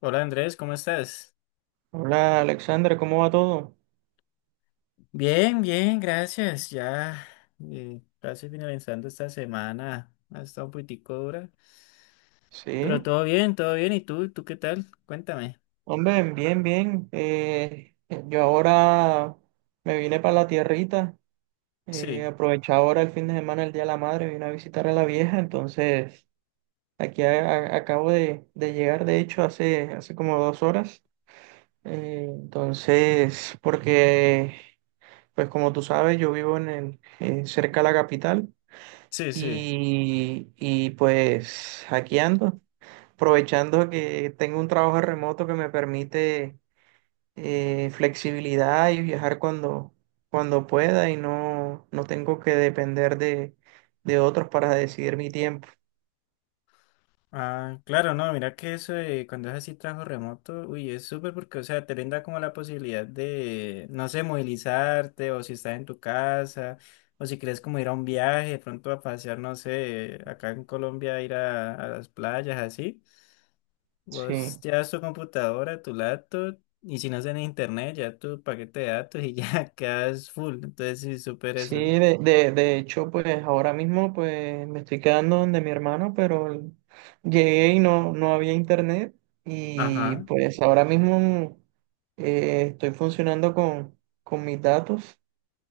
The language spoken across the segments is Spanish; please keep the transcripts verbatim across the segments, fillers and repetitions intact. Hola Andrés, ¿cómo estás? Hola Alexandra, ¿cómo va todo? Bien, bien, gracias. Ya eh, casi finalizando esta semana. Ha estado un poquitico dura. Pero Sí, todo bien, todo bien. ¿Y tú? ¿Tú qué tal? Cuéntame. hombre, bien, bien. Eh, yo ahora me vine para la tierrita, eh, Sí, aproveché ahora el fin de semana, el Día de la Madre, vine a visitar a la vieja, entonces aquí a- a- acabo de, de llegar, de hecho, hace, hace como dos horas. Eh, entonces, porque, pues como tú sabes, yo vivo en el, eh, cerca de la capital sí, sí. y, y pues aquí ando. Aprovechando que tengo un trabajo remoto que me permite eh, flexibilidad y viajar cuando, cuando pueda y no, no tengo que depender de, de otros para decidir mi tiempo. Ah, claro, no, mira que eso de cuando es así trabajo remoto, uy, es súper porque, o sea, te brinda como la posibilidad de, no sé, movilizarte o si estás en tu casa o si quieres como ir a un viaje, de pronto a pasear, no sé, acá en Colombia, ir a, a las playas, así. Sí, Vos llevas tu computadora, tu laptop, y si no es en internet, ya tu paquete de datos y ya quedas full. Entonces, sí, súper sí, eso. de, de, de hecho, pues ahora mismo pues me estoy quedando donde mi hermano, pero l- llegué y no, no había internet y Ajá, pues ahora mismo eh, estoy funcionando con, con mis datos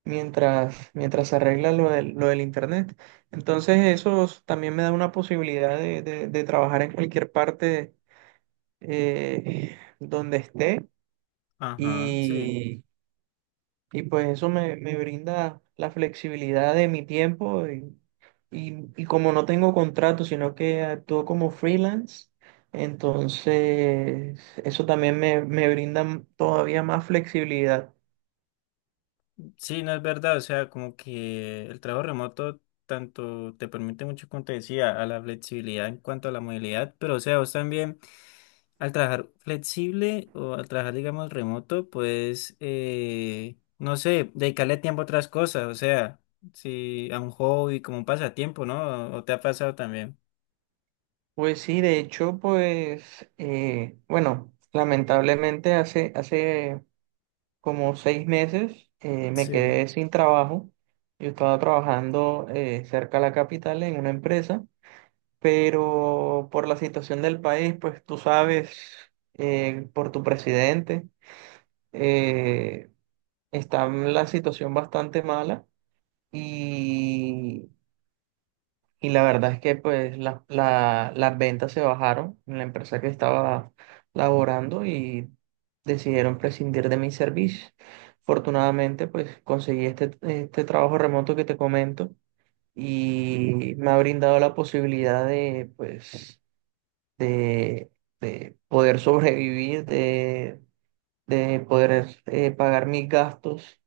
mientras, mientras se arregla lo del, lo del internet. Entonces eso s- también me da una posibilidad de, de- de trabajar en cualquier parte eh, donde esté ajá, sí. y, y pues eso me, me brinda la flexibilidad de mi tiempo y, y- y como no tengo contrato, sino que actúo como freelance. Entonces, eso también me, me brinda todavía más flexibilidad. Sí, no es verdad. O sea, como que el trabajo remoto tanto te permite mucho, como te decía, a la flexibilidad en cuanto a la movilidad, pero o sea, vos también. Al trabajar flexible o al trabajar, digamos, remoto, pues, eh, no sé, dedicarle tiempo a otras cosas, o sea, si a un hobby, como un pasatiempo, ¿no? ¿O te ha pasado también? Pues sí, de hecho, pues, eh, bueno, lamentablemente hace, hace como seis meses eh, me Sí, quedé sin trabajo. Yo estaba trabajando eh, cerca de la capital en una empresa, pero por la situación del país, pues tú sabes, eh, por tu presidente, eh, está la situación bastante mala y Y la verdad es que pues la- la- las ventas se bajaron en la empresa que estaba laborando y decidieron prescindir de mis servicios. Afortunadamente pues conseguí este, este trabajo remoto que te comento y me ha brindado la posibilidad de pues de, de poder sobrevivir, de, de poder eh, pagar mis gastos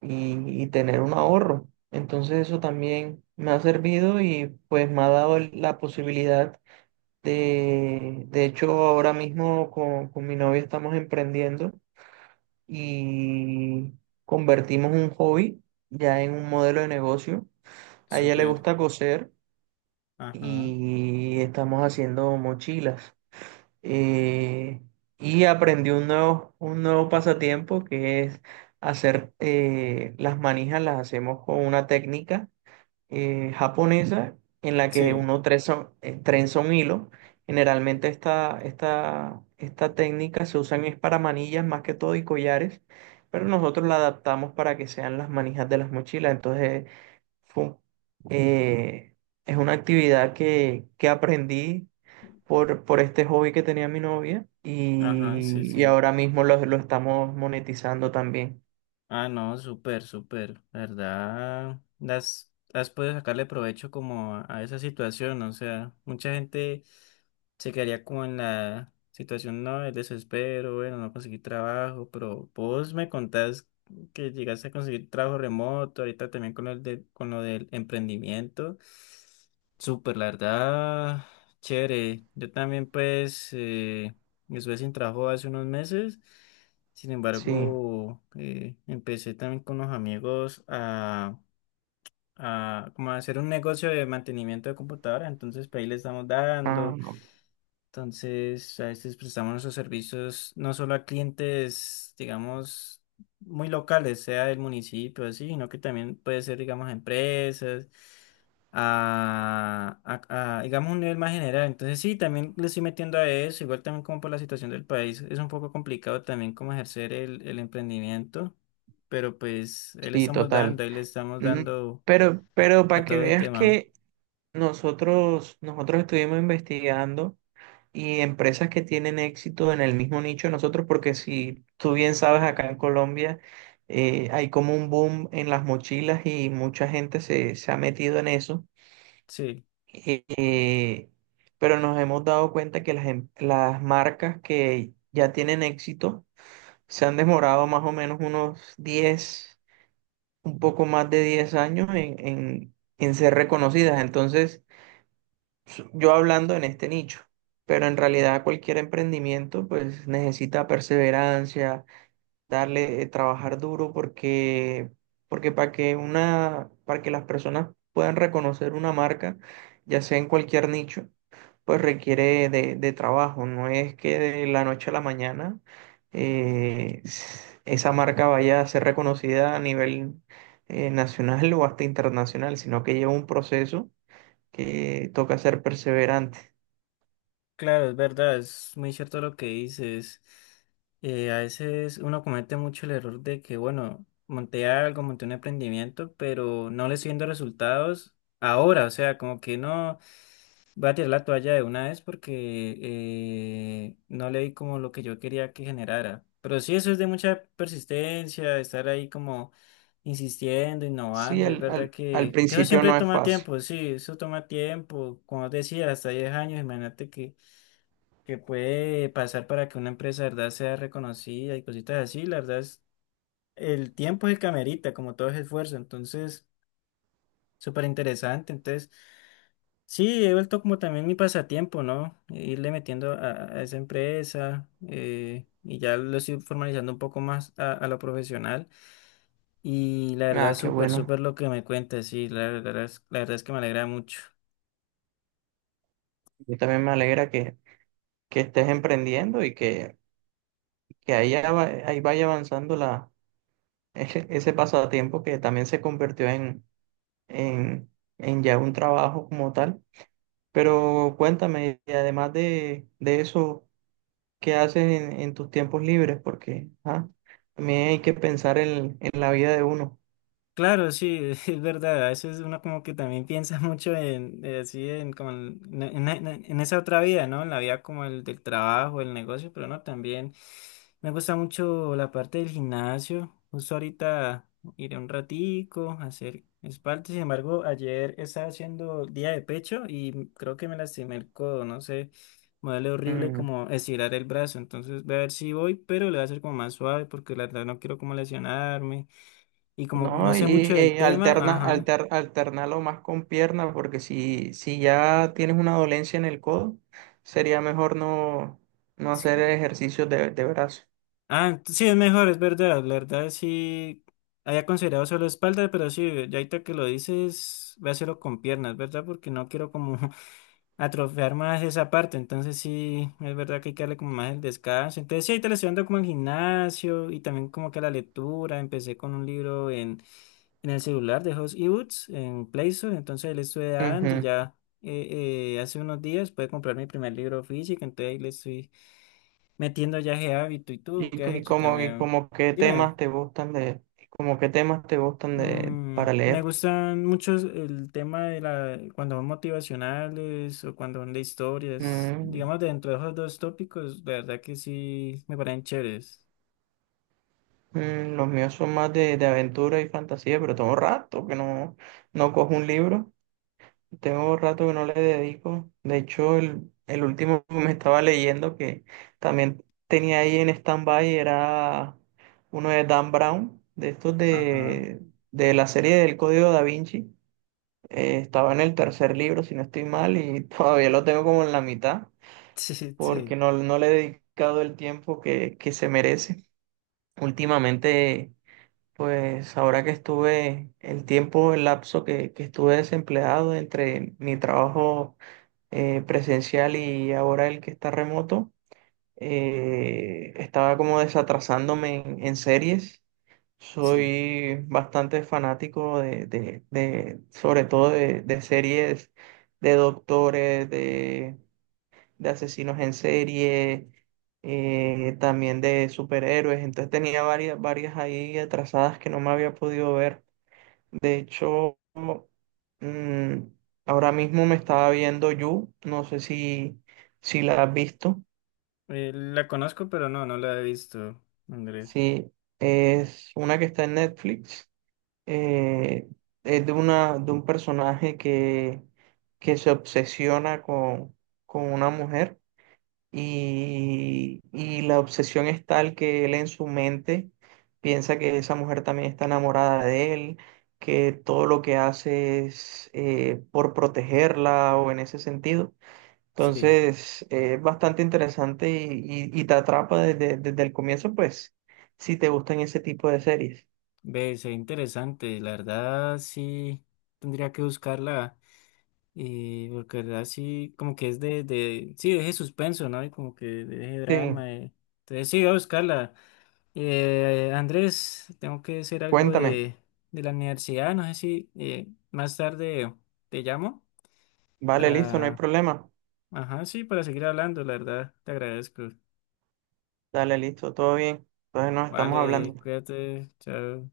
y, y tener un ahorro. Entonces eso también me ha servido y pues me ha dado el- la posibilidad de, de hecho ahora mismo con, con mi novia estamos emprendiendo y convertimos un hobby ya en un modelo de negocio. A ella le súper. gusta coser Ajá. y estamos haciendo mochilas, eh, y aprendí un nuevo, un nuevo pasatiempo que es hacer eh, las manijas, las hacemos con una técnica eh, japonesa en la que Sí, uno trenza, eh, trenza un hilo. Generalmente esta, esta, esta técnica se usa es para manillas más que todo y collares, pero nosotros la adaptamos para que sean las manijas de las mochilas. Entonces, fue un- eh, es una actividad que, que aprendí por, por este hobby que tenía mi novia ajá, sí, y, y sí. ahora mismo lo, lo estamos monetizando también. Ah, no, súper, súper, la ¿verdad? Las, has podido sacarle provecho como a, a esa situación, o sea, mucha gente se quedaría como en la situación, no, el desespero, bueno, no conseguí trabajo, pero vos me contás que llegaste a conseguir trabajo remoto, ahorita también con el de, con lo del emprendimiento, súper, la verdad, chévere, yo también pues eh, estuve sin trabajo hace unos meses. Sin Sí, embargo, eh, empecé también con unos amigos a, a como a hacer un negocio de mantenimiento de computadoras. Entonces, pues ahí le estamos ah, dando. Entonces, a veces prestamos nuestros servicios no solo a clientes, digamos, muy locales, sea del municipio, así, sino que también puede ser, digamos, a empresas, a, a- a, digamos, un nivel más general. Entonces, sí, también le estoy metiendo a eso, igual también como por la situación del país, es un poco complicado también como ejercer el, el emprendimiento, pero pues ahí le sí, estamos dando, total. ahí le estamos Mm. dando Pero, pero para a que todo el veas tema, que nosotros, nosotros estuvimos investigando y empresas que tienen éxito en el mismo nicho de nosotros, porque si tú bien sabes, acá en Colombia eh, hay como un boom en las mochilas y mucha gente se, se ha metido en eso. sí. eh, pero nos hemos dado cuenta que las, em- las marcas que ya tienen éxito se han demorado más o menos unos diez un poco más de diez años en, en, en ser reconocidas. Entonces, su- yo hablando en este nicho, pero en realidad cualquier emprendimiento pues necesita perseverancia, darle, eh, trabajar duro porque, porque para que una, para que las personas puedan reconocer una marca, ya sea en cualquier nicho, pues requiere de, de trabajo. No es que de la noche a la mañana eh, s- esa marca vaya a ser reconocida a nivel eh, nacional o hasta internacional, sino que lleva un proceso que toca ser perseverante. Claro, es verdad, es muy cierto lo que dices. Eh, a veces uno comete mucho el error de que, bueno, monté algo, monté un emprendimiento, pero no le estoy viendo resultados ahora, o sea, como que no voy a tirar la toalla de una vez porque eh, no le di como lo que yo quería que generara. Pero sí, eso es de mucha persistencia, de estar ahí como insistiendo, Sí, innovando, y es al, verdad al, al que, que eso principio siempre no es toma fácil. tiempo, sí, eso toma tiempo, como decía, hasta diez años, imagínate que que puede pasar para que una empresa, de verdad, sea reconocida y cositas así. La verdad es, el tiempo es el que amerita, como todo es esfuerzo. Entonces, súper interesante. Entonces, sí, he vuelto como también mi pasatiempo, ¿no? Irle metiendo a, a esa empresa eh, y ya lo estoy formalizando un poco más a, a lo profesional. Y la verdad, Ah, qué súper, bueno. súper lo que me cuentas, sí, la verdad es, la verdad es que me alegra mucho. Yo también me alegra que que estés emprendiendo y que, que ahí, ya ahí vaya avanzando la, ese, ese pasatiempo que también se convirtió en, en, en ya un trabajo como tal. Pero cuéntame, y además de, de eso, ¿qué haces en, en tus tiempos libres? Porque ah, también hay que pensar en, en la vida de uno. Claro, sí, es verdad. A veces uno como que también piensa mucho en eh, así en como en, en- en- en esa otra vida, ¿no? En la vida como el del trabajo, el negocio, pero no, también me gusta mucho la parte del gimnasio. Justo ahorita iré un ratico a hacer espalda. Sin embargo, ayer estaba haciendo día de pecho y creo que me lastimé el codo, no sé. Me duele horrible como estirar el brazo, entonces voy a ver si voy, pero le voy a hacer como más suave porque la verdad no quiero como lesionarme. Y como no ¿No? sé Y mucho del eh, tema, alterna, ajá. alter, alternalo más con pierna, porque si, si ya tienes una dolencia en el codo, sería mejor no, no S- hacer ejercicios de, de brazo. Ah, ent- sí, es mejor, es verdad. La verdad, sí. Había considerado solo espalda, pero sí, ya ahorita que lo dices, voy a hacerlo con piernas, ¿verdad? Porque no quiero como atrofiar más esa parte. Entonces sí, es verdad que hay que darle como más el descanso. Entonces sí, ahí te le estoy dando como al gimnasio y también como que a la lectura. Empecé con un libro en, en el celular de Host Ebooks en Play Store. Entonces ahí le estoy dando y Ujú. ya eh, eh, hace unos días pude comprar mi primer libro físico. Entonces ahí le estoy metiendo ya ese hábito. ¿Y tú ¿Y, qué co- has y hecho como, y también? como qué Dime. temas te gustan de, como qué temas te gustan de, Mm, para me leer? gustan mucho el tema de la, cuando son motivacionales o cuando son de historias. Mm, Digamos, dentro de esos dos tópicos, la verdad que sí me parecen chéveres. mm, los míos son más de, de aventura y fantasía, pero tengo rato que no, no cojo un libro. Tengo rato que no le dedico. De hecho, el, el último que me estaba leyendo que también tenía ahí en stand-by era uno de Dan Brown, de estos Ajá. de, de la serie del Código Da Vinci. Eh, estaba en el tercer libro, si no estoy mal, y todavía lo tengo como en la mitad, Sí, porque sí, no, no le he dedicado el tiempo que, que se merece. Últimamente, pues ahora que estuve, el tiempo, el lapso que, que estuve desempleado entre mi trabajo eh, presencial y ahora el que está remoto, eh, estaba como desatrasándome en, en series. sí. Soy bastante fanático de, de- de- sobre todo de, de series de doctores, de, de asesinos en serie, eh, también de superhéroes. Entonces tenía varias, varias ahí atrasadas que no me había podido ver. De hecho, mm, ahora mismo me estaba viendo You, no sé si, si la has visto. Eh, la conozco, pero no, no la he visto, Andrés. Sí, es una que está en Netflix. eh, es de, una, de un personaje que, que se obsesiona con, con una mujer y, y la obsesión es tal que él en su mente piensa que esa mujer también está enamorada de él, que todo lo que hace es eh, por protegerla o en ese sentido. Sí, Entonces, eh, es bastante interesante y, y- y te atrapa desde, desde el comienzo, pues, si te gustan ese tipo de series. ve, se interesante. La verdad, sí, tendría que buscarla. Eh, porque la verdad, sí, como que es de, de, sí, deje suspenso, ¿no? Y como que deje Sí, drama. eh. Entonces, sí, voy a buscarla. Eh, Andrés, tengo que hacer algo cuéntame. de, de la universidad. No sé si eh, más tarde te llamo Vale, listo, no hay para... problema. Ajá, sí, para seguir hablando, la verdad. Te agradezco. Dale, listo, todo bien. Entonces nos estamos hablando. Vale, cuídate. Chao.